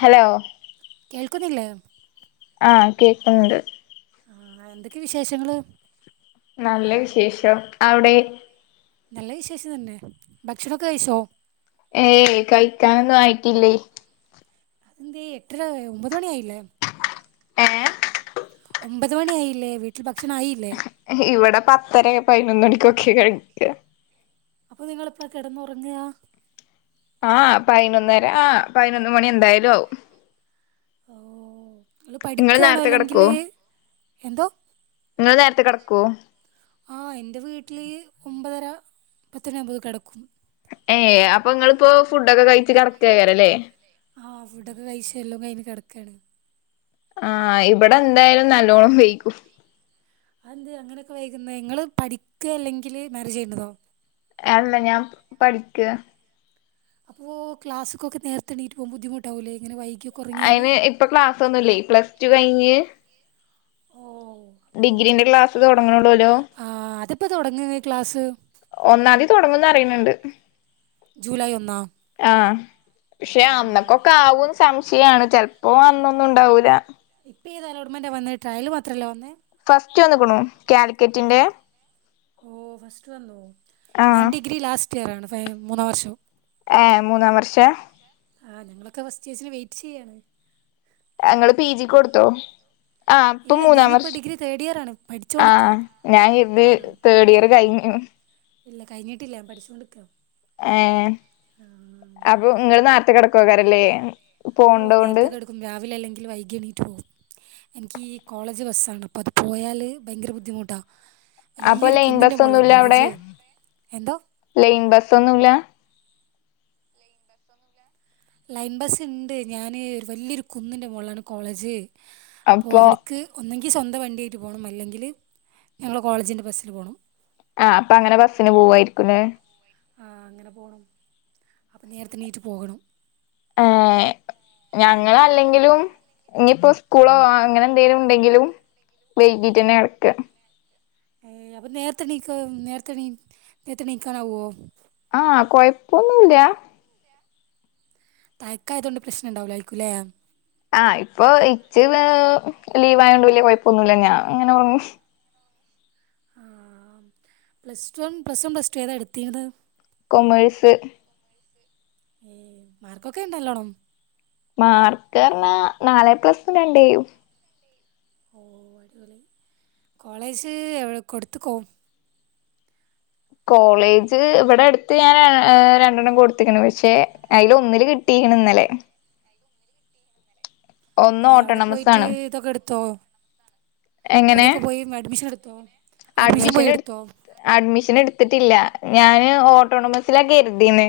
Hello കേൾക്കുന്നില്ലേ? ആഹ് കേക്കിണ്ട്. ആഹ് എന്തൊക്കെയാ വിശേഷങ്ങള്? നല്ല വിശേഷം അവിടെ? നല്ല വിശേഷം തന്നെ ഭക്ഷണൊക്കെ കഴിച്ചോ? ഏയ് കഴിക്കാനൊന്നും ആയിട്ടില്ലേയ് എന്തേ എട്ടരയായോ ഒമ്പത് മണി ആയില്ലേ? ഏ? ഒമ്പത് മണി ആയില്ലേ, വീട്ടില് ഭക്ഷണം ആയില്ലേ? ഇവിടെ പത്തര പതിനൊന്ന് മണിക്കൊക്കെ കഴിക്കാ. അപ്പൊ നിങ്ങള് എപ്പളാ കെടന്നുറങ്ങാ? ആഹ് പയ്നൊന്നര ആ പയ്നൊന്ന് മണി എന്തായാലും ആവും. ഓ ഇങ്ങള് നിങ്ങൾ പഠിക്കാണോ നേരത്തെ അല്ലെങ്കില് എന്തോ? ഇങ്ങള് നേരത്തെ കെടക്കോ? ആഹ് എന്റെ വീട്ടില് ഒമ്പതര പത്തണിയാവുമ്പെക്ക് കെടക്കും ഏ അപ്പൊ ഇങ്ങളിപ്പോ ഫുഡൊക്കെ കഴിച്ച് കെടകൈക്കാരം ല്ലേ? കെട ആഹ് ഇവിടെന്തായാലും നല്ലോണം വെയ്കും. ആഹ് എന്തേ അങ്ങനെയൊക്കെ വൈകുന്നെ? ഇങ്ങള് പഠിക്കെ അല്ലെങ്കില് മാരേജയ്ന്നതോ? അല്ല ഞാൻ പഠിക്കാ അപ്പോ ക്ലാസ്ക്കൊക്കെ നേർത്തെ എണീട്ട് പോവാൻ ബുദ്ധമുട്ടാവൂല്ലേ ഇങ്ങനെ വൈ അയിന് ഇപ്പ ക്ലാസ് ഒന്നുല്ലേ പ്ലസ് ടു കഴിഞ്ഞ് ഓ അപ്പോ ഡിഗ്രീന്റെ ക്ലാസ് തൊടങ്ങണുള്ളൂല്ലോ. പ്പൊ തൊടങ്ങായി ക്ലാസ്. ഒന്നാന്തി തൊടങ്ങുന്ന് പറയ്ണിണ്ട്. ജൂലൈ ഒന്നാ? ആഹ് പക്ഷെ ഓ അന്നക്കൊക്കെ ആവുന്ന് സംശയാണ് ചെൽപ്പോ അന്നൊന്നുണ്ടാവൂല. ഏത് അലോട്ട്മെൻ്റാ വന്ന്, ട്രയല് മാത്രല്ലേ വന്ന്. ഫസ്റ്റ് വന്നിക്ക്‌ണു കാലിക്കറ്റിന്റെ ഓ ഫസ്റ്റ് വന്നു, ഞാൻ ആഹ് ഡിഗ്രി ലാസ്റ്റ് ഇയർ ആണ് ഫൈ മൂന്നാം വർഷം ഏ മൂന്നാം വർഷാ? ആഹ് ഞങ്ങളൊക്കെ ഫസ്റ്റിയേർസിനെ വെയിറ്റ് ചെയ്യാണ്. അ ഇങ്ങള് പി ജിക്ക് കൊടുത്തോ? ആഹ് പ്പൊ ഇല്ല മൂന്നാം ഞാനിപ്പോ വർഷ ഡിഗ്രി തേർഡ് ഇയർ ആണ് പഠിച്ചോണ്ട്ക്കാ ആഹ് ഞാൻ ഇത് തേഡ് ഇയറ് കഴിഞ്ഞു. [unintelligible] ഏ ആ അപ്പൊ ഇങ്ങള് നാർത്തെ കെടക്കുവേക്കാരല്ലേ. ഓ നേരത്തെ കെടക്കും രാവിലെ അല്ലെങ്കില് വൈകി എണീറ്റ് പോവും. എനിക്ക് ഈ കോളേജ് ബസ്സാണ് അപ്പോ അത് പോയാല് ഭയങ്കര ബുദ്ധിമുട്ടാ. അപ്പൊ ലൈൻ ബസ്സൊന്നുല്ലാ അവടെ? കോളേജ് എന്തോ ലൈൻ ബസ്സൊന്നുല്ലാ? ലൈൻ ബസ് ണ്ട് ഞാന് വല്യോരു കുന്നിന്റെ മുകളിലാണ് കോളേജ് അപ്പോ അപ്പൊ അവിടുക്ക് ഒന്നങ്കി എനിക്ക് സ്വന്തം വണ്ടിയായിട്ട് പോണം അല്ലെങ്കിൽ ഞങ്ങളെ കോളേജിന്റെ ബസ്സിൽ പോണം ആ അപ്പൊ അങ്ങനെ ബസ്സിന് പോവായിരിക്കുലേ ആ അങ്ങനെ പോണം അപ്പൊ നേരത്തെണീറ്റ് പോകണം ഏ ഉം ഞങ്ങള അല്ലെങ്കിലും ഇനിയിപ്പോ സ്കൂളോ അങ്ങനെ എന്തേലും ണ്ടെങ്കിലും വൈകീട്ടന്നെ അട്ക്ക ഏ അപ്പ നേരത്തെ ണീക്കോ നേരത്തെ നേര്ത്തെ നീക്കാനാവോ ആ കൊഴപ്പൊന്നുല്ല തയക്ക ആയതോണ്ട് പ്രശ്നം ഉണ്ടാവുലേക്കുല്ലേ ആ ഇപ്പൊ ഇച്ച ലീവ് ആയോണ്ട് വലിയ കുഴപ്പൊന്നുമല്ല ഞാൻ അങ്ങനെ [unintelligible] ആ പ്ലസ് ടും പ്ലസ് വൺ പ്ലസ് ടു ഏതാ എട്ത്തീനത് കൊമേഴ്സ് ഏ മാർക്കൊക്കെ ണ്ടോ ല്ലോണം മാർക്കർനാ നാല എപ്ലസും രണ്ടുഏയും ഓ അടിപളി കോളേജ് എവ കൊടുത്ത്ക്കോ കോളേജ് ഇവിടെ അടുത്ത് ഞാൻ ഏ രണ്ടെണ്ണം കൊടുത്ത്ക്ക്ണ് പക്ഷെ അയിൽ ഒന്നില് കിട്ടി ഇണന്നലെ ഏ അവടെ ഓട്ടോണമസ് പോയിട്ട് ആണ് ഇതൊക്കെ ടുത്തോ എങ്ങനെ അവിടെക്കെ പോയി അഡ്മിഷൻ എടുത്തോ അഡ്മിഷൻ പോയി എടുത്തോ ത്തിട്ടില്ല ഞാന് ഓട്ടോണമസിലാ കെര്തീനെ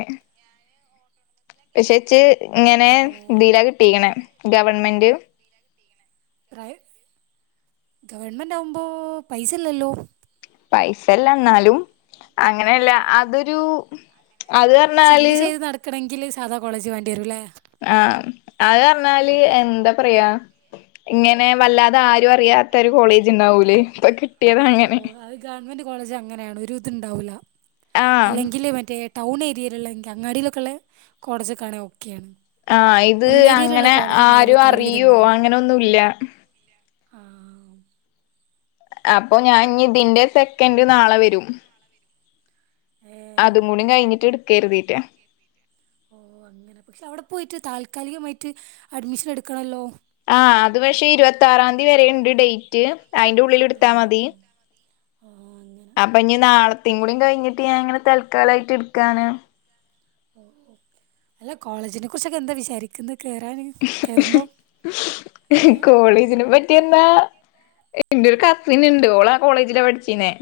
പഷെച്ച് ഇങ്ങനെ ദില പക്ഷെ കിട്ടീക്കണേ ഗവൺമെന്റ് ഗവൺമെന്റ് ആവുമ്പോ പൈസ ഇല്ലല്ലോ പൈസല്ല ന്നാലും അങ്ങനെല്ല അതൊരു അത് അർഞ്ഞാല് സാതാ കോളേജ് വേണ്ടിവരും ല്ലെ ആ അത് പറഞ്ഞാല് എന്ത പറയാ ഇങ്ങനെ വല്ലാതെ ആരും അറിയാത്ത ഒര് കോളേജ് ണ്ടാവൂല ഇപ്പൊ കി ഓ അത് ഗവൺമെന്റ് കോളേജ് അങ്ങനെയാണ് ഒരു ഇത്ണ്ടാവൂല ആഹ് അല്ലെങ്കില് മറ്റേ ടൗൺ ഏരിയയിലുള്ളങ്കി അങ്ങാടിയിലൊക്കെള്ള കോളേജൊക്കാണേങ്കി ഓ ആ ഇത് അങ്ങനെ കോളേജൊന്നും ആരും ആരു അത്ര വലിയ അറിയോ അങ്ങനെ ഒന്നുല്ല ആ അപ്പൊ ഞാൻ ഞ്ഞി ഇതിന്റെ സെക്കൻഡ് നാളെ വരും അതും ഏഹ് കൂടി കഴിഞ്ഞിട്ട് എടുക്കര്തീറ്റാ ഓ അങ്ങനെ പക്ഷെ അവിടെ പോയിട്ട് താൽക്കാലികമായിട്ട് അഡ്മിഷൻ എടുക്കണല്ലോ ആ അത് പക്ഷെ ഇരുപത്തി ആറാംതി വരെണ്ട് ഡേറ്റ് അയിന്റുള്ളിൽ ഇട്ത്താ മതി ഓ അങ്ങനെ ത്തിം കൂടിം കഴിഞ്ഞിട്ട് ഞാൻ ഇങ്ങനെ തൽക്കാലായിട്ട് ഇട്ക്കാണ് അല്ല കോളേജിനെ കുറിച്ചൊക്കെ എന്താ വിചാരിക്കുന്ന കോളേജിനെ പറ്റി എ എന്റെരു കസിൻ ഇണ്ട് ഓളാ കോളേജില പഠിച്ചീനെ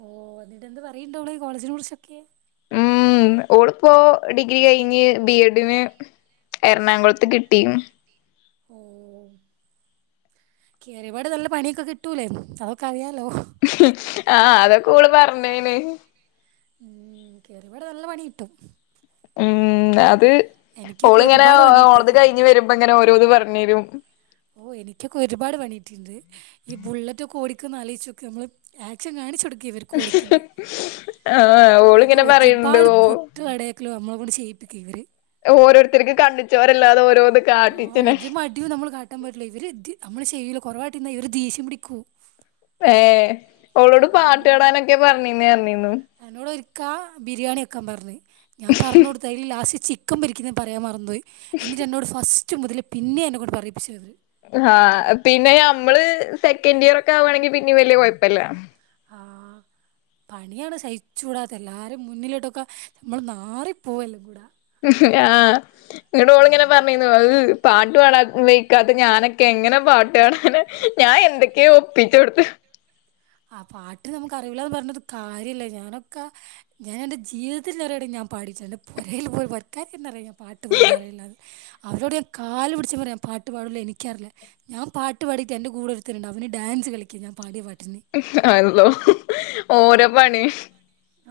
ഓ എന്നിട്ട എന്ത് പറയണ്ടോള് കോളേജിനെ കുറിച്ചൊക്കെ ഉം ഓള്പ്പോ ഡിഗ്രി കഴിഞ്ഞ് ബിഎഡിന് എറണാകുളത്ത് കിട്ടിക്ണ് ഓ കേറിപാട് നല്ല പണിയൊക്കെ കിട്ടൂലേ അതൊക്കെ അറിയാലോ ആ അതൊകെ ഓള് പറഞ്ഞേനി ഉം കേയറിയപാടെ നല്ല പണി കിട്ടും ഉം അത് എനിക്കൊക്കെ ഓള് ങ്ങനെ ഒരുപാട് പണി ഓൾത് കിട്ടിക്ക് കഴിഞ്ഞ് വരുമ്പോ ഇങ്ങനെ ഓരോന്ന് പറഞ്ഞരും ഓ എനിക്കൊക്കെ ഒരുപാട് പണിട്ടിണ്ട് ഈ ബുള്ളറ്റൊക്കെ ഓടി ക്ക്ന്ന ആലോയ്ചോക്ക് അമ്മള് ആക്ഷൻ കാണിച്ചൊട്ക്ക ക്ക് ഇവർക്ക് ഓടിക്ക്ന്നെ ആഹ് അത് ഓളിങ്ങനെ പറയണ്ട് ഒരുപാട് ഓ കുട്ടിളടേക്ക്ലും അമ്മള കൊണ്ട് ചെയ്യ ഇ ക ഇവരെ ഓരോരുത്തർക്കും കണ്ണ് ചോര ഇല്ലാതെ ഓരോ ആഹ ഒരു മടിയും നമ്മള് കാട്ടാൻ പറ്റില്ല ഇവര് നമ്മള് ശയില കുറവായിട്ട് ഇവ ദേഷ്യ പിടിക്കൂ ഏ ഓളോട് പാട്ട് കേടാനൊക്കെ പറഞ്ഞീന്നേ അഞ്ഞീു ചാ ബിരിയാണി ഒക്കൻ പറഞ്ഞു ഞാൻ പറഞ്ഞഞ് കൊടുത്തതിൽ ലാസ്റ്റ് ചിക്കൻ പിരിക്കുന്ന പറയാൻ മറു പോയി എന്നിട്ട് എന്നോട് ഫസ്റ്റ് മുതലേ പിന്നെ എന്നെോട് പറയിപ്പിച്ചുത് ആഹ പിന്നെ നമ്മള് സെക്കൻഡ് ഇയർ ഒക്കെ ആവവാണെങ്കി പിന്നെ വല്ിയ കുഴപ്പല്ല ആ പണിയാണ് ശയിച്ച കൂടാത്ത എല്ലാരും മുന്നിലിട്ടൊക്കെ നമ്മൾ മാാറിപ്പോവല്ലാം കൂട ആഹ് ഇങ്ങട ഓള ഇങ്ങനെ പറഞ്ഞന്ന അത് പാ പട്ട വക്കാത്ത ഞാനൊക്കെ എങ്ങനെ പാട്ട് കാണൻ ഞാൻ എന്തൊക്കെയ ഒപ്പിച്ച കൊടുത്ത് എടു ആ പാട്ട് നമുക്ക് അറിയിവല്ലന്ന് പറഞ്ഞത് കാര്യമല്ല ഞാനൊക്കെ ഞാൻ എൻ്റെ ജീവിതത്തിൽ നിറഞ പാടട്ടുണ്ട് പുൽ പോ വർക്കാറിയ ഞാൻ പാട്ട് പാറില്ലാ അവരോട് ഞാൻ കാല് പിടിച്ച പറയാ പാട്ടു പാടില്ല എനിക്കറില്ല ഞാൻ പാട്ട്ാടിട്ട്ൻ്റെ കൂടെ ഒരുരുത്തരുണ്ട് അവന് ഡാൻസ് കളിക്കുക ാ പാടിയ പാട്ടിനെ അല്ലോ ഓരോ പണിയ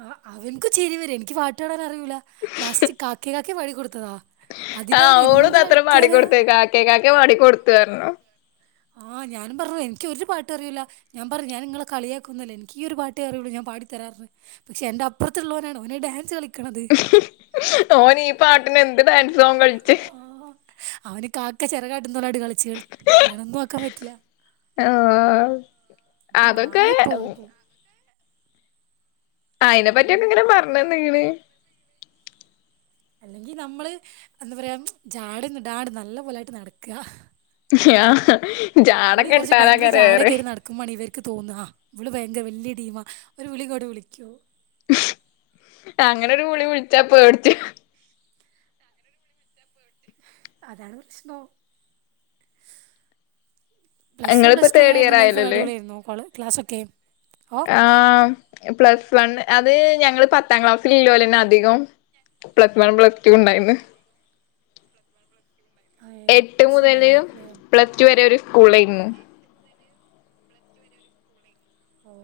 ആ് അവനക്ക് ശരി വരും എനിക്ക് പാട്ടാടാൻ അറിയിൂല്ല ലാസ്റ്റ് കാക്ക കാക്കെ വടി കൊടുത്തു ആഹ് അവഓള അത്ര കളിക്കാനാ മാടൊടുത്തേ കാക്കെ കാക്കെ മാടിക്കൊടുത്തുായിാരരുന്നു ആഹ ആ ഞാൻ പറഞ്ഞ എന ഒരുരു പാട്ട അറിയില്ല ഞൻ പറഞ്ഞ ഞൻ നിങ്ങളെ കളിയാക്കുന്നില്ലേ എനിക്കീ ഒരു പാട്ടേറുള്ളൂഞാൻ പടി തരാറരുന്നു പക്ഷെ എന്റെറപ്പറുള്ളവനാണ് അവനെ ഡാൻസ് കള ഓനീ പാട്ടിന എന്ത് ഡാൻസൻ കഴിിച്ചു ആ, അവന് കാക്ക ചെറകാട്ടും തോലാടി കളിു എല്ലണ ഒന്നും നോക്കാൻ പറ്റില്ല ആഹ് നമ്മൾ അതൊക്കെ നാറിപ്പോകും ആ അതിനെ ഉം. പറ്റിയൊക്കെ ഇങ്ങനെ പറഞ്ഞന്ന്ീണ് അല്ലെങ്കി നമ്മള് എന്താ പറയാ ജാട്ന്ന് ഡാട് നല്ല പോലായിട്ട് നടക്കുക അ നമ്മളീ കുറച്ച് ഭയങ്കര ജാട കയറി നടക്കും്പണ ഇവർക്ക് തോന്നാ ഇള ഭയങ്കര വലിയടീം ഒരു വിളിികൂടെ വിളിക്കോ അങ്ങനെ ഒരു ഗളി വിളിച്ചാപ്പ എവിടിച്ച അതാണ് പ്രശഭംം പ്ലസ് വൺ ഇങ്ങളിപ്പോ പ്ലസ് ടു തേർഡ് ഇയർ എങ്ങനെയായിരുന്നു ലൈഫ് ആയല്ലല്ലേ കടിപളിയായിയിരുന്നു ക്ലാസ്സൊക്കെ ഓ ആഹ് പ്ലസ് വണ് അത് ഞങ്ങള് പത്താം ക്ലാസ്സൽ ഇല്ലലന്നെ അധികം പ്ലസ് വൺ പ്ലസ് ടു ഉണ്ടായിന്ന് പ്ര എട്ട് മുതല് പ്ലസ് വരെ ഒരു സ്കൂള ആായിരുന്നു ഇ്ലക്ക് വരെ ഒരു ഓ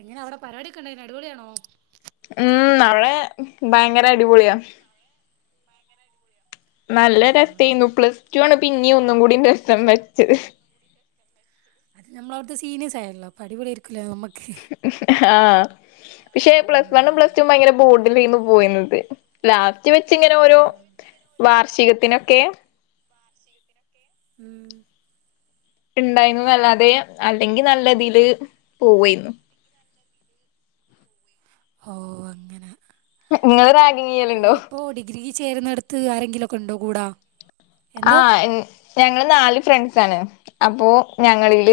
എങ്ങനെ അവിടെ പരിപാടൊക്കെണ്ട അന് അടിപൊളിയ ആാണോ ഉം അടെ ഭയങ്കര അടിപൊളിയാ ആ നല്ല രസമായിുന്നു പ്ലസ് ടു ആണ് പിന്നെയ ഒന്നും കൂടി രസം വെച്ചത് അത് നമ്മള അവിടുത്തെ സീനിയഴസ് ആയല്ലോ അപ്പൊ അടിപൊളിരിക്കലേ നമ്മക്ക് ആഹ പക്ഷെ പ്ലസ് ആഹ് വണ്ൺും പ്ലസ് ടു ഭയങ്കര ബോർഡിൽ പോയുന്നത് ലാസ്റ്റ് വെച്ച്ിങ്ങനെ ഓരോ വാർഷികത്തിനൊക്കെ ഉം ഉണ്ടായിരുന്നു അല്ലാതെ അല്ലെങ്കിൽ നല്ല രതിൽ പോവായിരുന്നു ഓ അങ്ങനെ നിങ്ങള്ൾ റഗിങ് ചെയ്യലുണ്ടോ ചേരുന്നടുത്ത് ആരെങ്കിലും ഒക്കെ ഉണ്ടോ കൂടാ എന്തോ ആഹ് എഹ് ഞങ്ങെൾ നാല് ഫ്രണ്ട്സ് ആണ് അപ്പോ ഞങ്ങൾൽ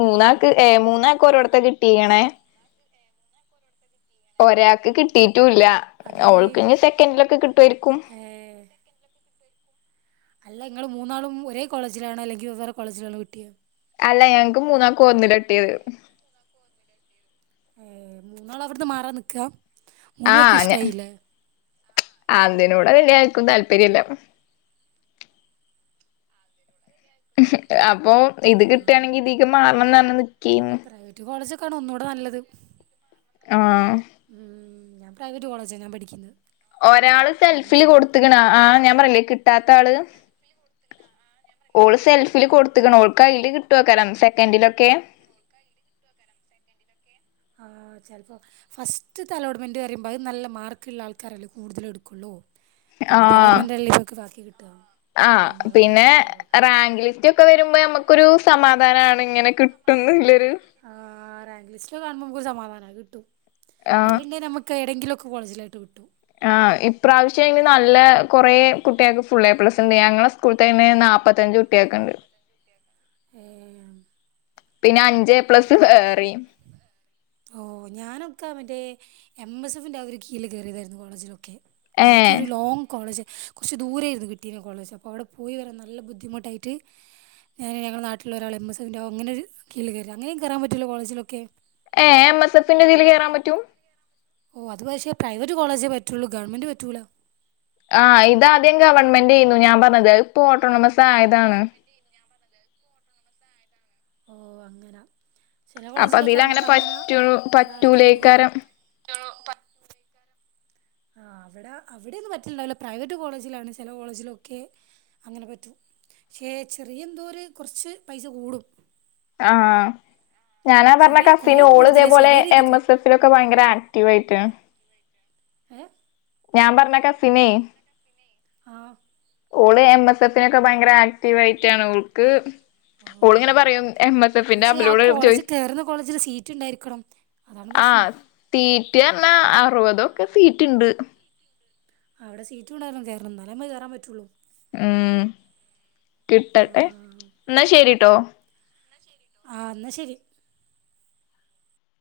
മൂന്നാക്ക് ഏഹ് മൂന്നാക്ക് ഒരോട്ത്താ കിട്ടിക്ക്‌ണേ ഒരാൾക്ക് കിട്ടീട്ടുയില്ല അതില് ഓൾക്ക് ഇനി സെക്കന്റിലൊക്കെ കിട്ടുവായിരിക്കും ഏഹ് അല്ല ഇങ്ങെൾ മൂന്നാളും ഒരേ കോളേജിലണോ അല്ലെങ്കി വെവ്വേറെ കോളേജിലണോ കിട്ടെ? അല്ല ഞങ്ങെക്ക് മൂന്നാക്കും ഒന്നിലാ കിട്ടിയെത്. ഏഹ് നിങ്ങള് അവിടുന്ന് മാറാൻ നിക്കാ മൂന്നു പേർക്കും ആഹ് [unintelligible] ഇഷ്ടായില്ലേ അതിനൂടെ വെള്ളിയാഴ് [unintelligible] താല്പര്യല്ല. അപ്പൊ ഇത് കിട്ടേണങ്കി ആഹ് ഇതിക്ക് മാറണന്ന് പറഞ്ഞ് നി പ്രൈവറ്റ് കോളേജൊക്കെ ആണ് ഒന്നുടെ നല്ലത്. ആഹ് ഉം ഞാൻ പ്രൈവറ്റ് കോളേജ ഞാൻ പഠിക്കുന്നത്. ഒരാള് ഉം സെൽഫില് കൊടുത്ത്ക്കണ് ആഹ് ഞാൻ [unintelligible] കിട്ടാത്ത ആള്. ഓള് സെൽഫില് ആ കൊടുത്ത്ക്കണ് ഓൾക് ഐ ഡി കിട്ട് [unintelligible] സെക്കൻഡിലൊക്കെ ആഹ് ചെലപ്പോ ഫസ്റ്റ്ത്തെ അലോട്ട്മെൻറ് വരുമ്പോ അത് നല്ല മാർക്ക് ഇള്ള ആൾക്കാരല്ലേ കൂടുതലും എടുക്കുള്ളൂ. പിന്നത്തെ ആഹ് ആലോട്ട്മെന്റ് അല്ലേ [unintelligible] കി ആഹ് പിന്നെ റാങ്ക് ലിസ്‌റ്റൊക്കെ വരുമ്പോ നമുക്കൊരു സമാധാനാണ് ഇങ്ങനെ കിട്ടുന്നുള്ള ആഹ് റാങ്ക് ലിസ്റ്റ് കാണുമ്പോ നമുക്കൊരു സമാധാന കിട്ടും. ആഹ് [unintelligible] നമ്മക്ക് ഏടെങ്കിലും. [unintelligible] കോളേജിലായിട്ട് കിട്ടും ആഹ് ഇപ്രാവശ്യം ഇനി നല്ല കുറെ കുട്ടികൾക്ക് ഫുൾ എ പ്ലസ്റ്റ് ഉണ്ട് ഞങ്ങളെ സ്കൂളിത്തെ [unintelligible] നാപ്പത്തഞ്ച് കുട്ടിയെ ക്കണ്ട് ഏഹ് പിന്നെ അഞ്ച് എ പ്ലസ് വേറെയും ഓഹ് ഞാനൊക്കെ മറ്റേ എം എസ് എഫിന്റെ ആ ഒരു കീയിൽ കയറിയതായിരുന്നു കോളേജിലൊക്കെ ഏഹ് എനിക്കൊരു ലോങ്ങ് കോളേജ് കുറച്ച് ദൂരേയിരുന്നു കിട്ടിനെ കോളേജ്. അപ്പ അവിടെ പോയി വരാൻ നല്ല ബുദ്ധിമുട്ടായിട്ട്. ഞാന് ഞങ്ങളെ നാട്ടിലുള്ള ഒരാള് എം എസ് എഫിന്റെ ഓഹ് അങ്ങനൊരു കീഴില് കേറിയതാ അങ്ങനേം കേറാം പറ്റുല്ലോ കോളേജിലൊക്കെ. [unintelligible] എം എസ് എഫിന്റെ ഇതില് കയറാൻ പറ്റും ഓ അത് പക്ഷേ പ്രൈവറ്റ് കോളേജേ പറ്റുള്ളൂ ഗവൺമെന്റ് പറ്റുല ആ ഇതാദ്യം ഗവൺമെന്റ് യിരുന്നു ഞാൻ പറഞ്ഞത് ഇപ്പൊ ഓട്ടോണോമസ് ആയതാണ് ഓ അങ്ങനെ ചില അപ്പൊ കോളേജിലൊക്കെ ഇതിലങ്ങനെ നമ്മക്ക് അങ്ങനെ പറ്റൂ ഒരാള കീഴിൽ പറ്റൂലേക്കാരം കേയറാം ആഹ്‌ അവിടെ അവിടെന്നും പറ്റണ്ടാവല്ല പ്രൈവറ്റ് കോളേജിലാണ് ചില കോളേജിലൊക്കെ അങ്ങനെ പറ്റും ശ് ചെറിയ എന്തോര് കൊറച്ച് പൈസ കൂടും ആഹ്‌ ഞാനാ പറഞ്ഞ ചെറിയ കസിന് കൊറേന്നും ഓള് കൂടത്തില്ല ഇതേപോലെ ചെറിയ എൻ രീതിക്ക് എസ് എസിലെഫിലൊക്കെ ഭയങ്കര ആക്റ്റീവ് ആയിട്ട- ഏഹ് ഞാൻ പറഞ്ഞ കസിനെ ആഹ് ഓള് എൻ എസ് എസിന് ഒക്കെ നൊക്കെ ഭയങ്കര ആക്റ്റീവ് ആയിട്ടാണ് ഓൾക്ക് ഓ ഓളിങ്ങനെ പറയും എം എസ് എഫിന്റെ പക്ഷെ ആ അബിലോട് ചോയി കോളേജിൽ കേയറുന്ന കോളേജില് സീറ്റ് ഉണ്ടായിരിക്കണം അതാണ് ആ പ്രശ്നം സീറ്റ് എന്ന് പറഞ്ഞ അറുപതൊക്കെ സീറ്റ് ഉണ്ട് അവിടെ സീറ്റ് ഉണ്ടായിരുന്നു കേറണം എന്നാലേ നമ്മക്ക് കേറാൻ പറ്റുള്ളു ഉം ആ കിട്ടട്ടെ എന്നാ ശരിട്ടോ കിട്ടട്ടെ. ആ എന്നാ ശരി